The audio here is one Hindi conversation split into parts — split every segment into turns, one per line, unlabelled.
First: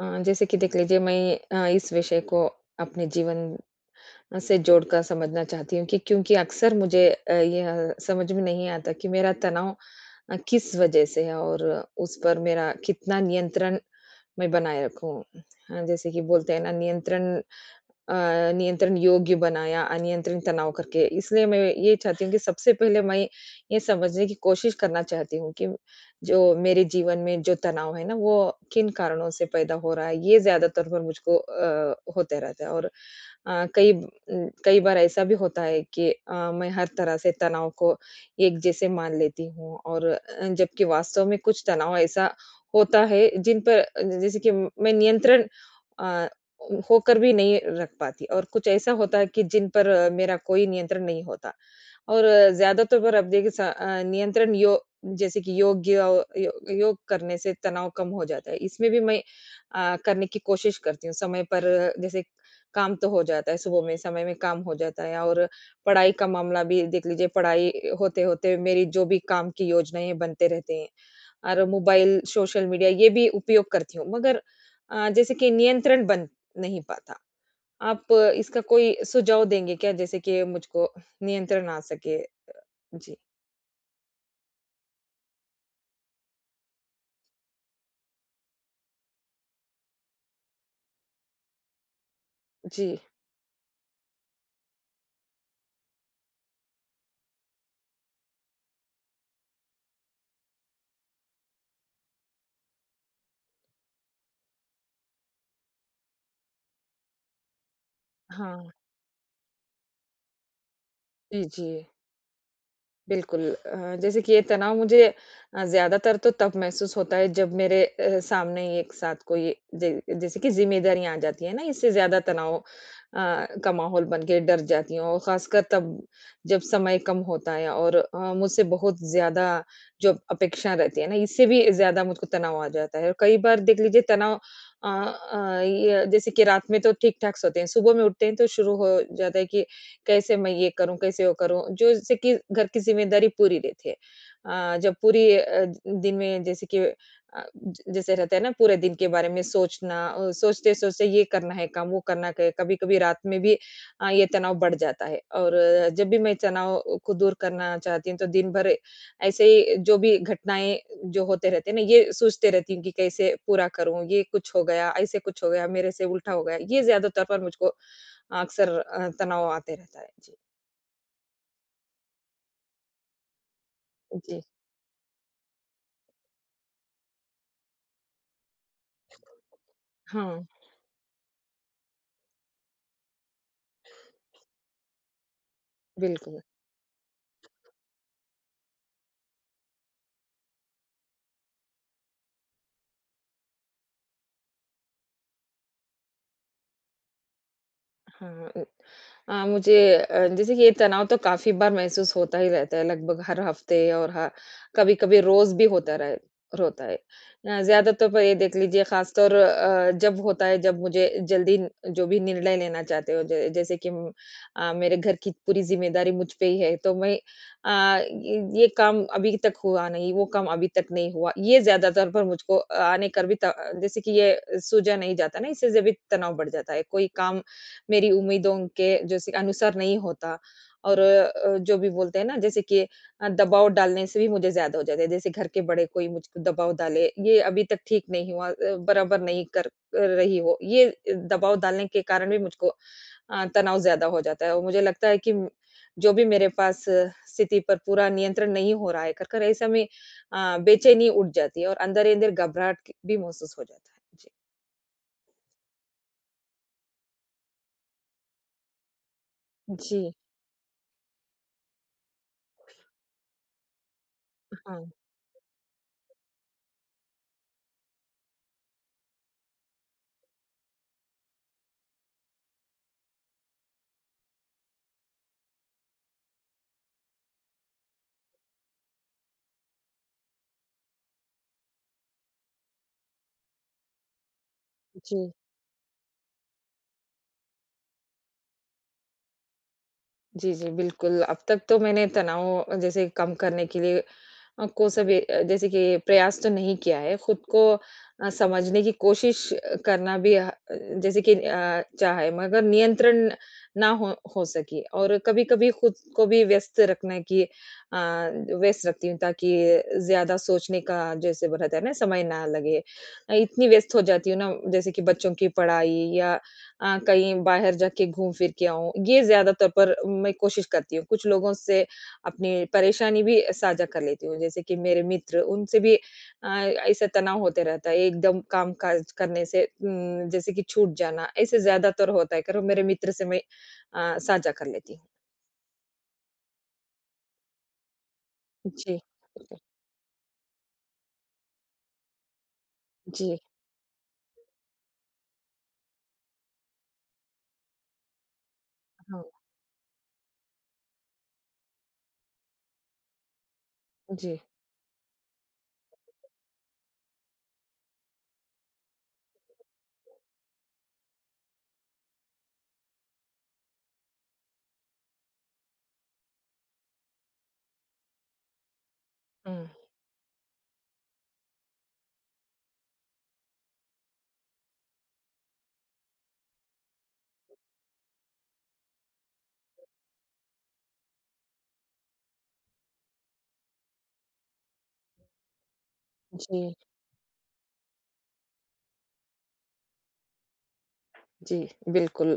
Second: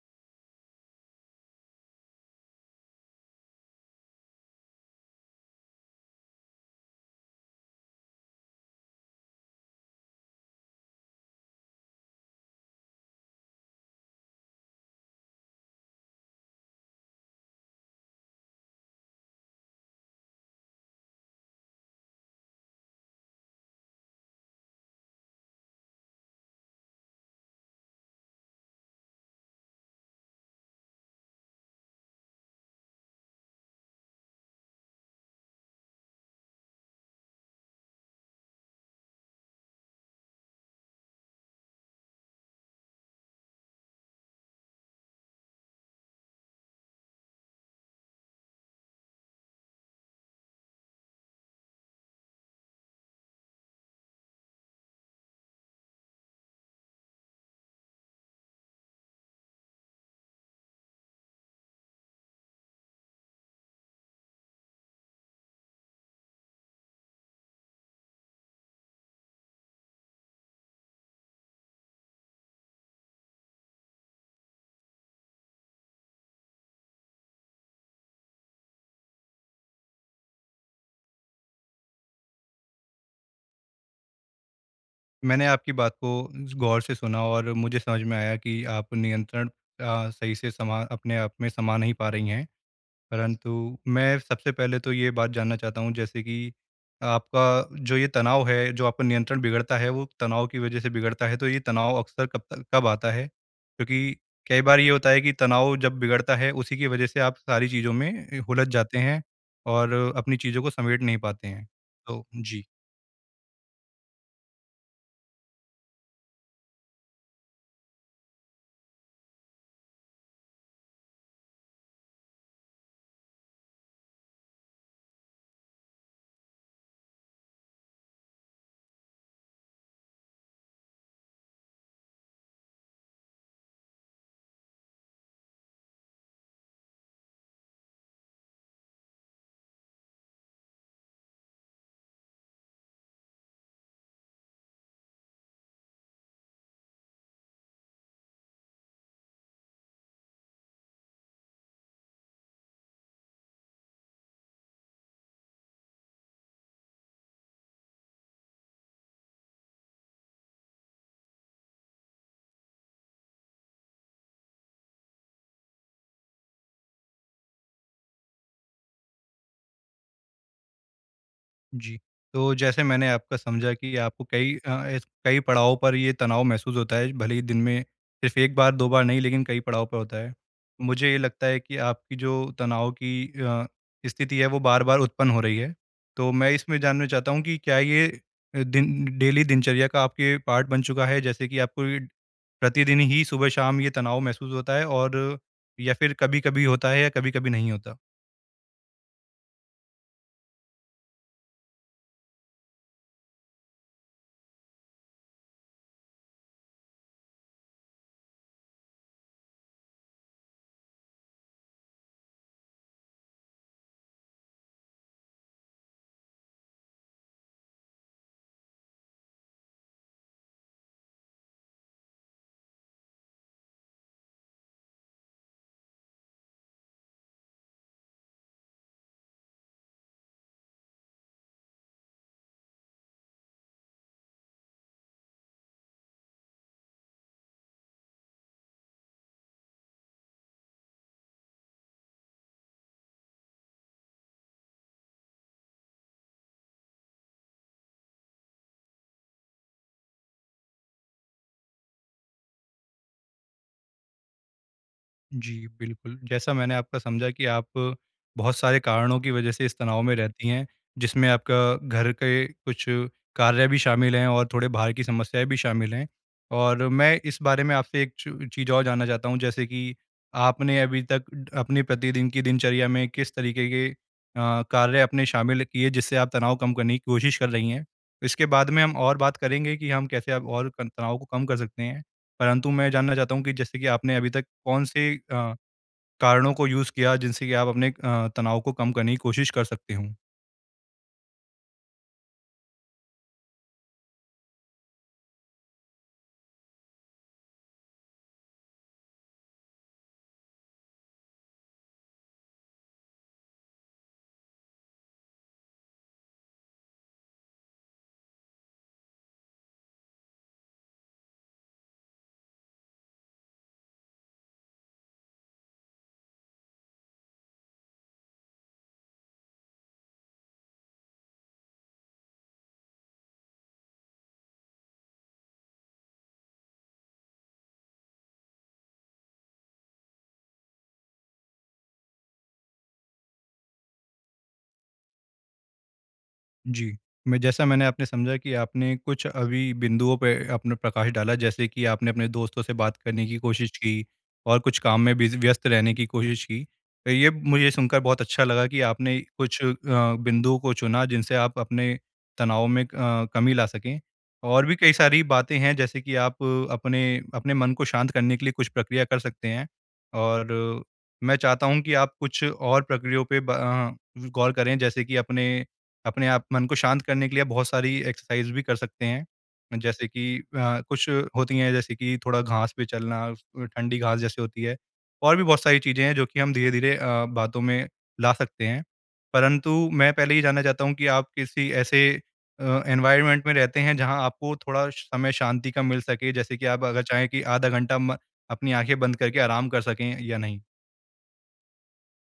अ, जैसे कि देख लीजिए मैं अ, इस विषय को अपने जीवन से जोड़कर समझना चाहती हूँ कि क्योंकि अक्सर मुझे अ, यह समझ में नहीं आता कि मेरा तनाव अ, किस वज़ह से है और उस पर मेरा कितना नियंत्रण मैं बनाए रखूँ। अ, जैसे कि बोलते हैं ना, नियंत्रण अ, नियंत्रण योग्य बनाया, अनियंत्रण तनाव करके इसलिए मैं ये चाहती हूँ कि सबसे पहले मैं ये समझने की कोशिश करना चाहती हूँ कि जो मेरे जीवन में जो तनाव है ना, वो किन कारणों से पैदा हो रहा है। ये ज़्यादातर मुझको अ, होता रहता है और अ, कई उम, कई बार ऐसा भी होता है कि अ, मैं हर तरह से तनाव को एक जैसे मान लेती हूँ और अ, जबकि वास्तव में कुछ तनाव ऐसा होता है जिन पर जैसे कि मैं नियंत्रण अ, होकर भी नहीं रख पाती और कुछ ऐसा होता है कि जिन पर अ, मेरा कोई नियंत्रण नहीं होता और ज़्यादातर पर अब देखिए स अ, नियंत्रण यो जैसे कि योग्य अ, यो योग करने से तनाव कम हो जाता है इसमें भी मैं अ, करने की कोशिश करती हूँ। समय पर जैसे काम तो हो जाता है सुबह में समय में काम हो जाता है और पढ़ाई का मामला भी देख लीजिए पढ़ाई अ, होते-होते मेरी जो भी काम की योजनाएँ बनते रहते हैं। और मोबाइल, सोशल मीडिया ये भी उपयोग करती हूँ। मगर अ, जैसे कि नियंत्रण बन नहीं पाता। आप इसका कोई सुझाव देंगे क्या जैसे कि मुझको नियंत्रण आ सके? अ, जी।
मैंने आपकी बात को गौर से सुना और मुझे समझ में आया कि आप नियंत्रण अ, सही से समा अपने आप में समाँ नहीं पा रही हैं।
जी।
परंतु मैं सबसे पहले तो ये बात जानना चाहता हूँ जैसे कि आपका जो ये तनाव है जो आपका नियंत्रण बिगड़ता है वो तनाव की वज़ह से बिगड़ता है तो ये तनाव अक्सर कब तक कब आता है? क्योंकि कई बार ये होता है कि तनाव जब बिगड़ता है उसी की वज़ह से आप सारी चीज़ों में हुलझ
हाँ।
जाते हैं और अपनी चीज़ों को समेट नहीं
जी,
पाते हैं,
जी।
तो जी।
बिल्कुल अ, जैसे कि ये तनाव मुझे ज़्यादातर तो तब महसूस होता है जब मेरे अ, सामने एक साथ कोई जै जैसे की जिम्मेदारियाँ आ जाती है ना इससे ज़्यादा तनाव अ, का माहौल बन के डर जाती हूँ। और ख़ासकर तब, जब समय कम होता है और अ, मुझसे बहुत ज़्यादा जो अपेक्षा रहती है ना, इससे भी ज़्यादा मुझको तनाव आ जाता है। और कई बार देख लीजिए तनाव अ अ, ये जैसे कि रात में तो ठीक-ठाक सोते हैं। सुबह में उठते हैं तो शुरू हो जाता है कि कैसे मैं ये करूँ? कैसे वो करूँ? जो जैसे कि घर की जिम्मेदारी पूरी रहती है। अ, जब पूरी अ, दिन में जैसे कि अ, जैसे रहता है ना पूरे दिन के बारे में सोचना, सोचते-सोचते ये करना है काम वो करना कभी-कभी रात में भी अ, ये तनाव बढ़ जाता है। और जब भी मैं तनाव को दूर करना चाहती हूँ तो दिन भर ऐसे ही जो भी घटनाएँ जो रहते हैं ना ये सोचती रहती हूँ कि कैसे पूरा करूँ? ये कुछ हो गया, ऐसे कुछ हो गया मेरे से उल्टा हो गया। ये ज़्यादा तौर पर मुझको अक्सर अ, तनाव आते रहता है, जी।
जी। तो जैसे मैंने आपका समझा कि आपको
जी।
कई अ, कई पड़ाव पर ये तनाव महसूस होता है। भले ही दिन में सिर्फ़ 1 बार 2 बार नहीं लेकिन कई पड़ाव पे होता है।
हाँ।
मुझे ये लगता है कि आपकी जो तनाव की अ, स्थिति है वो बार-बार उत्पन्न हो रही है। तो
बिल्कुल।
मैं इसमें जानना चाहता हूँ कि क्या ये दिन डेली दिनचर्या का आपके पार्ट बन चुका है जैसे कि आपको ये प्रतिदिन ही सुबह शाम ये तनाव महसूस होता है और या फिर कभी-कभी होता है या कभी-कभी नहीं होता?
हाँ उम, अ, मुझे जैसे ये तनाव तो काफ़ी बार महसूस होता ही रहता है। लगभग हर हफ़्ते और ह कभी-कभी रोज़ भी होता रहा है रोता है। अ, ज़्यादा तो ये देख लीजिए ख़ासतौर अ, जब होता है जब मुझे जल्दी जो भी निर्णय लेना चाहते हो ज जैसे कि अ, मेरे घर की पूरी ज़िम्मेदारी मुझ पे ही है। तो मैं अ, ये ये काम अभी तक हुआ नहीं वो काम अभी तक नहीं हुआ। ये ज़्यादातर पर मुझको आने का भी जैसे कि ये सूझा नहीं जाता ना, इससे भी तनाव बढ़ जाता है, कोई काम मेरी उम्मीदों के जैसी अनुसार नहीं होता और अ, जो भी बोलते हैं ना जैसे कि अ, दबाव डालने से भी मुझे ज़्यादा हो जाता है। जैसे घर के बड़े कोई मुझको दबाव डाले। ये अभी तक ठीक नहीं हुआ। बराबर नहीं कर रही हो। ये दबाव डालने के कारण भी मुझको अ, तनाव ज़्यादा हो जाता है। और मुझे लगता है कि जो भी मेरे पास स्थिति पर पूरा नियंत्रण नहीं हो रहा है कर, कर ऐसा में अ, बेचैनी उठ जाती है और अंदर ही अंदर घबराहट भी महसूस हो जाता है। जी।
जी। बिल्कुल, जैसा मैंने आपका समझा कि आप बहुत सारे कारणों की वज़ह से इस तनाव
जी।
में रहती हैं। जिसमें आपका घर के कुछ कार्य भी शामिल हैं और थोड़े
हाँ।
बाहर की समस्याएँ भी शामिल हैं। और मैं इस बारे में आपसे एक च चीज़ और जानना चाहता हूँ जैसे कि आप आपने अभी तक अपने प्रतिदिन की दिनचर्या में किस तरीके के अ, कार्य आपने शामिल किए जिससे आप तनाव कम करने की कोशिश कर रही हैं? इसके बाद में हम और बात करेंगे कि हम कैसे हम और तनाव को कम कर सकते हैं। परंतु मैं जानना चाहता हूँ कि जैसे कि आपने अभी तक कौन-से
जी।
अ, कारणों को यूज़ किया जिनसे की आप अपने अ, तनाव को कम करने की कोशिश कर सकते हो?
जी, जी। बिल्कुल, अब तक तो मैंने तनाव जैसे कम करने के लिए अ, को सब जैसे कि प्रयास तो नहीं किया है। खुद को अ, समझने की कोशिश करना भी अ, जैसे कि अ, चाहे, मगर नियंत्रण ना हो हो सके। और कभी-कभी खुद को भी व्यस्त रखने की अ, व्यस्त रखती हूँ ताकि ज़्यादा सोचने का जैसे रहता है ना, समय ना लगे। इतनी व्यस्त हो जाती हूँ ना, जैसे कि बच्चों की पढ़ाई या अ, कहीं बाहर जाके घूम-फिर के आऊँ। ये ज़्यादा तौर पर मैं कोशिश करती हूँ। कुछ लोगों से अपनी परेशानी भी साझा कर लेती हूँ जैसे कि मेरे मित्र उनसे भी अ, ऐसे तनाव होता रहता है एकदम काम-काज करने से उम, जैसे कि छूट जाना ऐसे ज़्यादातर होता है करो मेरे मित्र से मैं अ, साझा कर लेती हूँ।
जी, मैं जैसा मैंने आपने समझा कि आपने
जी।
कुछ अभी बिंदुओं पे अपना प्रकाश डाला जैसे कि आपने अपने दोस्तों से बात करने की
जी।
कोशिश की, और कुछ काम में बिज़ी व्यस्त रहने की कोशिश की। तो ये मुझे सुनकर बहुत अच्छा लगा कि आपने
हाँ।
कुछ अ, बिंदुओं को चुना जिनसे आप अपने तनाव में अ, कमी ला सकें,
जी।
और भी कई सारी बातें हैं जैसे कि आप अपने अपने मन को शांत करने के लिए कुछ प्रक्रिया कर सकते हैं। और मैं चाहता हूँ कि आप कुछ और प्रक्रियाओं पे ब अ, गौर करें, जैसे कि अपने अपने आप मन को शांत करने के लिए आप बहुत सारी एक्सरसाइज़ भी कर सकते हैं,
हुँ।
जैसे कि अ, कुछ होती है जैसे कि थोड़ा घास पे चलना, अ, ठंडी घास जैसे होती है, और भी बहुत सारी चीज़ें हैं जो कि हम धीरे-धीरे अ, बातों में ला सकते हैं। परंतु मैं पहले ये जानना चाहता हूँ कि आप किसी ऐसे अ, एनवायरनमेंट में रहते हैं जहाँ आपको थोड़ा समय शांति का मिल सके जैसे कि
जी।
आप अगर चाहें कि आधा घंटा म अपनी आँखें बंद करके आराम कर सकें या नहीं?
जी, बिल्कुल।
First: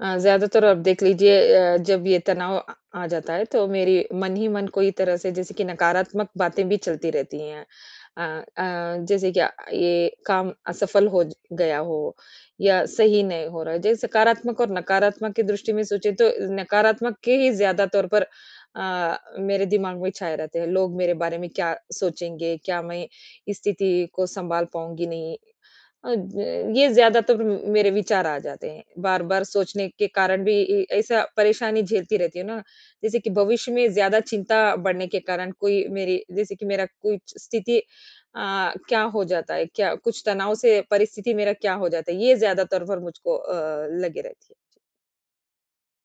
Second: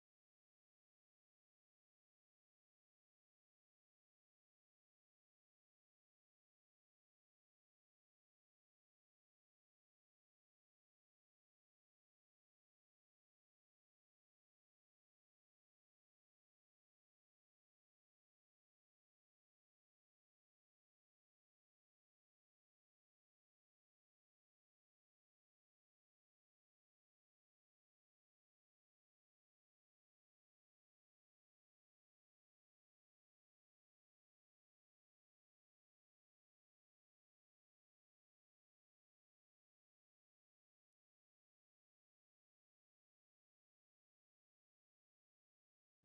अ, ज़्यादातर आप देख लीजिए अ, जब ये तनाव अ, आ जाता है तो मेरी मन ही मन को एक तरह से जैसे कि नकारात्मक बातें भी चलती रहती हैं। अ अ, जैसे कि ये काम असफ़ल हो गया हो, या सही नहीं हो रहा है, जैसे सकारात्मक और नकारात्मक की दृष्टि में सोचे तो नकारात्मक के ही ज़्यादा तौर पर अ, मेरे दिमाग में छाए रहते हैं, लोग मेरे बारे में क्या सोचेंगे? क्या मैं इस स्थिति को संभाल पाऊँगी नहीं? अ, ये ज़्यादातर मेरे विचार आ जाते हैं, बार-बार सोचने के कारण भी इ ऐसा परेशानी झेलती रहती हूँ ना, जैसे कि भविष्य में ज़्यादा चिंता बढ़ने के कारण कोई मेरी जैसे की मेरा कुछ स्थिति अ, क्या हो जाता है? क्या कुछ तनाव से परिस्थिति मेरा क्या हो जाता है? ये ज़्यादातर फिर मुझको अ, लगी रहती है।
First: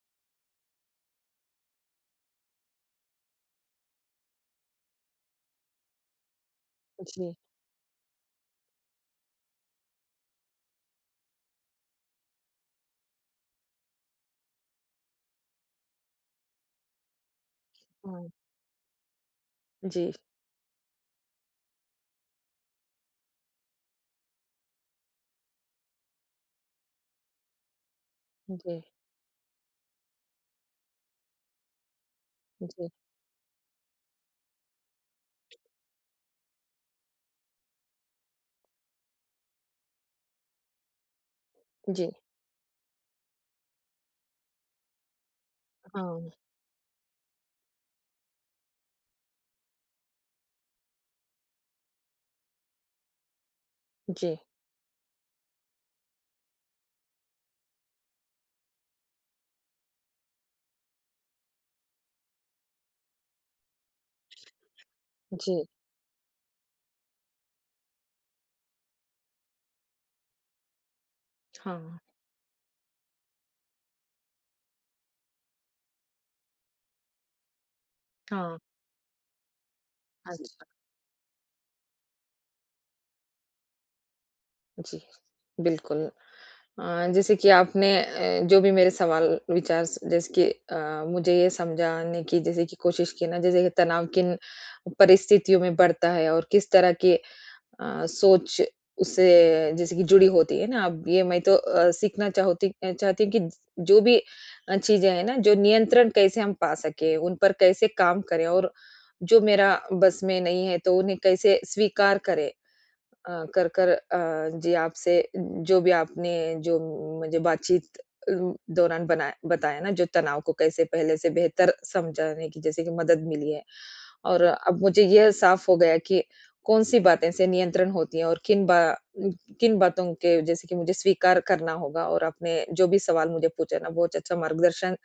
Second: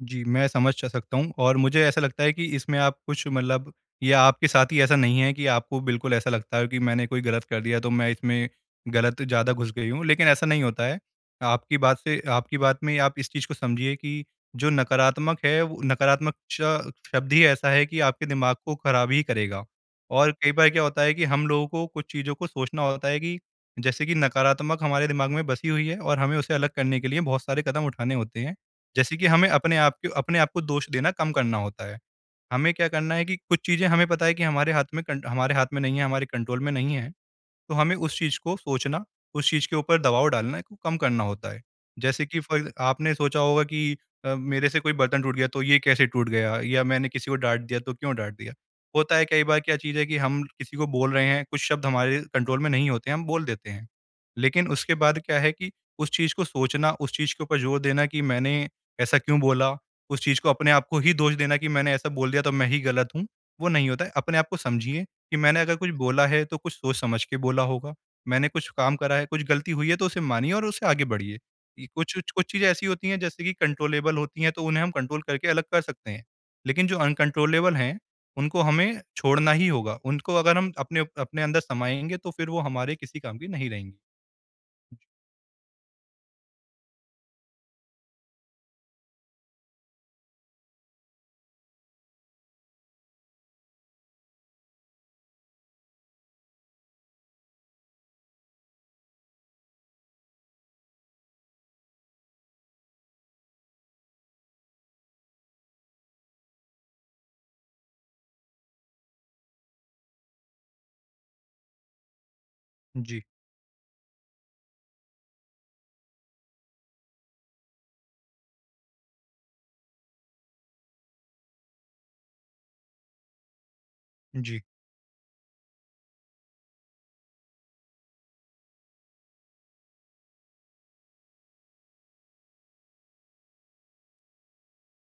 जी, मैं समझ स सकता हूँ और मुझे ऐसा लगता है कि इसमें आप कुछ मतलब ये आपके साथ ही ऐसा नहीं है कि आपको बिल्कुल ऐसा लगता है कि
अ,
मैंने कोई
जी।
गलत कर दिया तो मैं इसमें गलत ज़्यादा घुस गई हूँ लेकिन ऐसा नहीं होता है। आपकी बात से आपकी बात में आप इस चीज़ को समझिए कि जो नकारात्मक है वो नकारात्मक च शब्द ही ऐसा है कि आपके
हाँ।
दिमाग को ख़राब ही करेगा।
जी।
और कई बार क्या होता है कि हम लोगों को कुछ चीज़ों को सोचना होता है कि जैसे कि नकारात्मक हमारे दिमाग में बसी हुई है और हमें उसे अलग करने के लिए बहुत सारे कदम उठाने होते हैं।
जी।
जैसे कि हमें अपने आपके अपने आपको दोष देना कम करना होता है। हमें क्या
जी।
करना है कि कुछ चीज़ें हमें पता है कि हमारे हाथ में कंट हमारे हाथ में नहीं है, हमारे कंट्रोल में नहीं है। तो हमें उस चीज़ को सोचना, उस चीज़ के ऊपर दबाव डालने को कम करना होता है।
जी।
जैसे कि फॉर आपने सोचा होगा कि अ, मेरे से कोई बर्तन टूट गया तो ये कैसे टूट
हाँ।
गया या मैंने किसी को डाँट दिया तो क्यों डाँट दिया, होता है कई बार क्या चीज़ है कि हम किसी को बोल रहे हैं, कुछ शब्द हमारे कंट्रोल में नहीं होते हैं हम बोल देते हैं।
जी।
लेकिन उसके बाद क्या है कि उस चीज़ को सोचना, उस चीज़ के ऊपर ज़ोर देना कि मैंने ऐसा क्यों बोला, उस चीज़ को अपने आपको ही दोष देना कि मैंने ऐसा बोल दिया तो मैं ही गलत हूँ वो नहीं होता है। अपने आप को समझिए कि मैंने
जी।
अगर कुछ बोला है तो कुछ सोच-समझ के बोला होगा। मैंने कुछ काम करा है, कुछ गलती हुई है तो उसे मानिए और उसे आगे बढ़िए। इ
हाँ।
कुछ-कुछ, कुछ चीज़ें ऐसी होती हैं जैसे कि कंट्रोलेबल होती हैं तो उन्हें हम कंट्रोल करके अलग कर सकते हैं। लेकिन जो अनकंट्रोलेबल हैं,
हाँ।
उनको हमें छोड़ना ही होगा। उनको
हाँ जी।
अगर हम अपने उप अपने अंदर समाएँगे तो फिर वो हमारे किसी काम की नहीं रहेंगी।
जी, बिल्कुल। अ, जैसे कि आपने अ, जो भी मेरे सवाल विचार स जैस कि अ, मुझे ये समझाने की जैसे कि कोशिश की ना, जैसे तनाव किन परिस्थितियों में बढ़ता है और किस तरह की अ, सोच उससे जैसे कि जुड़ी होती है ना अब ये मैं तो अ, सीखना चाहूती चाहती हूँ कि जो भी अ, चीज़ें हैं न जो नियंत्रण कैसे हम पा सकें उन पर कैसे काम करें और जो मेरा बस में नहीं है तो उन्हें कैसे स्वीकार करें।
जी।
अ, कर-कर अ, जी आपसे उम्म, जो भी आपने जो मुझे बातचीत अ, दौरान बनाया बताया न जो तनाव को कैसे पहले से बेहतर समझाने की जैसे कि मदद मिली है। और
जी।
अब मुझे यह साफ़ हो गया कि कौन-सी बातें से नियंत्रण होती है और किन बा उम, किन बातों के जैसे कि मुझे स्वीकार करना होगा और आपने जो भी सवाल मुझे पूछा ना बहुत अच्छा मार्गदर्शन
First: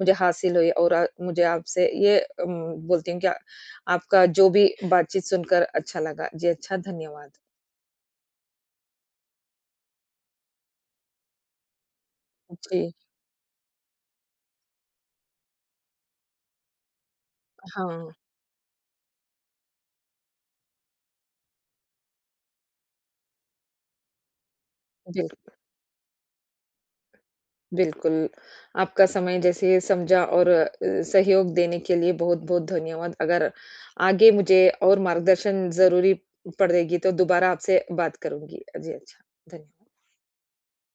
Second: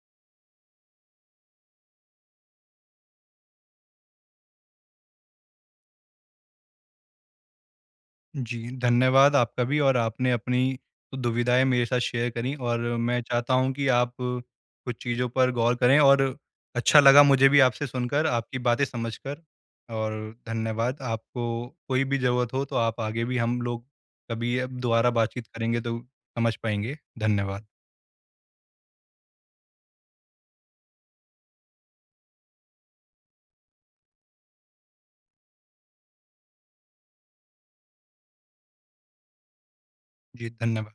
मुझे हासिल हुई और अ, मुझे आपसे ये उम, बोलती हूँ कि आपका जो भी बातचीत सुनकर अच्छा लगा। जी अच्छा, धन्यवाद।
जी। धन्यवाद, आपका भी और आपने अपनी दुविधाएँ मेरे साथ शेयर करीं और
जी।
मैं चाहता हूँ कि आप कुछ चीज़ों पर गौर करें और अच्छा लगा मुझे भी आपसे
हाँ।
सुनकर आपकी बातें समझकर और धन्यवाद। आपको कोई भी ज़रूरत हो तो आप आगे भी हम लोग कभी अब दोबारा
जी,
बातचीत
बिल्कुल।
करेंगे तो समझ पाएँगे। धन्यवाद।
बिल्कुल। आपका समय जैसे समझा और अ, सहयोग देने के लिए बहुत-बहुत धन्यवाद। अगर आगे मुझे और मार्गदर्शन ज़रूरी पड़ेगी तो दोबारा आपसे बात करुँगी। जी अच्छा, धन्य
जी, धन्यवाद।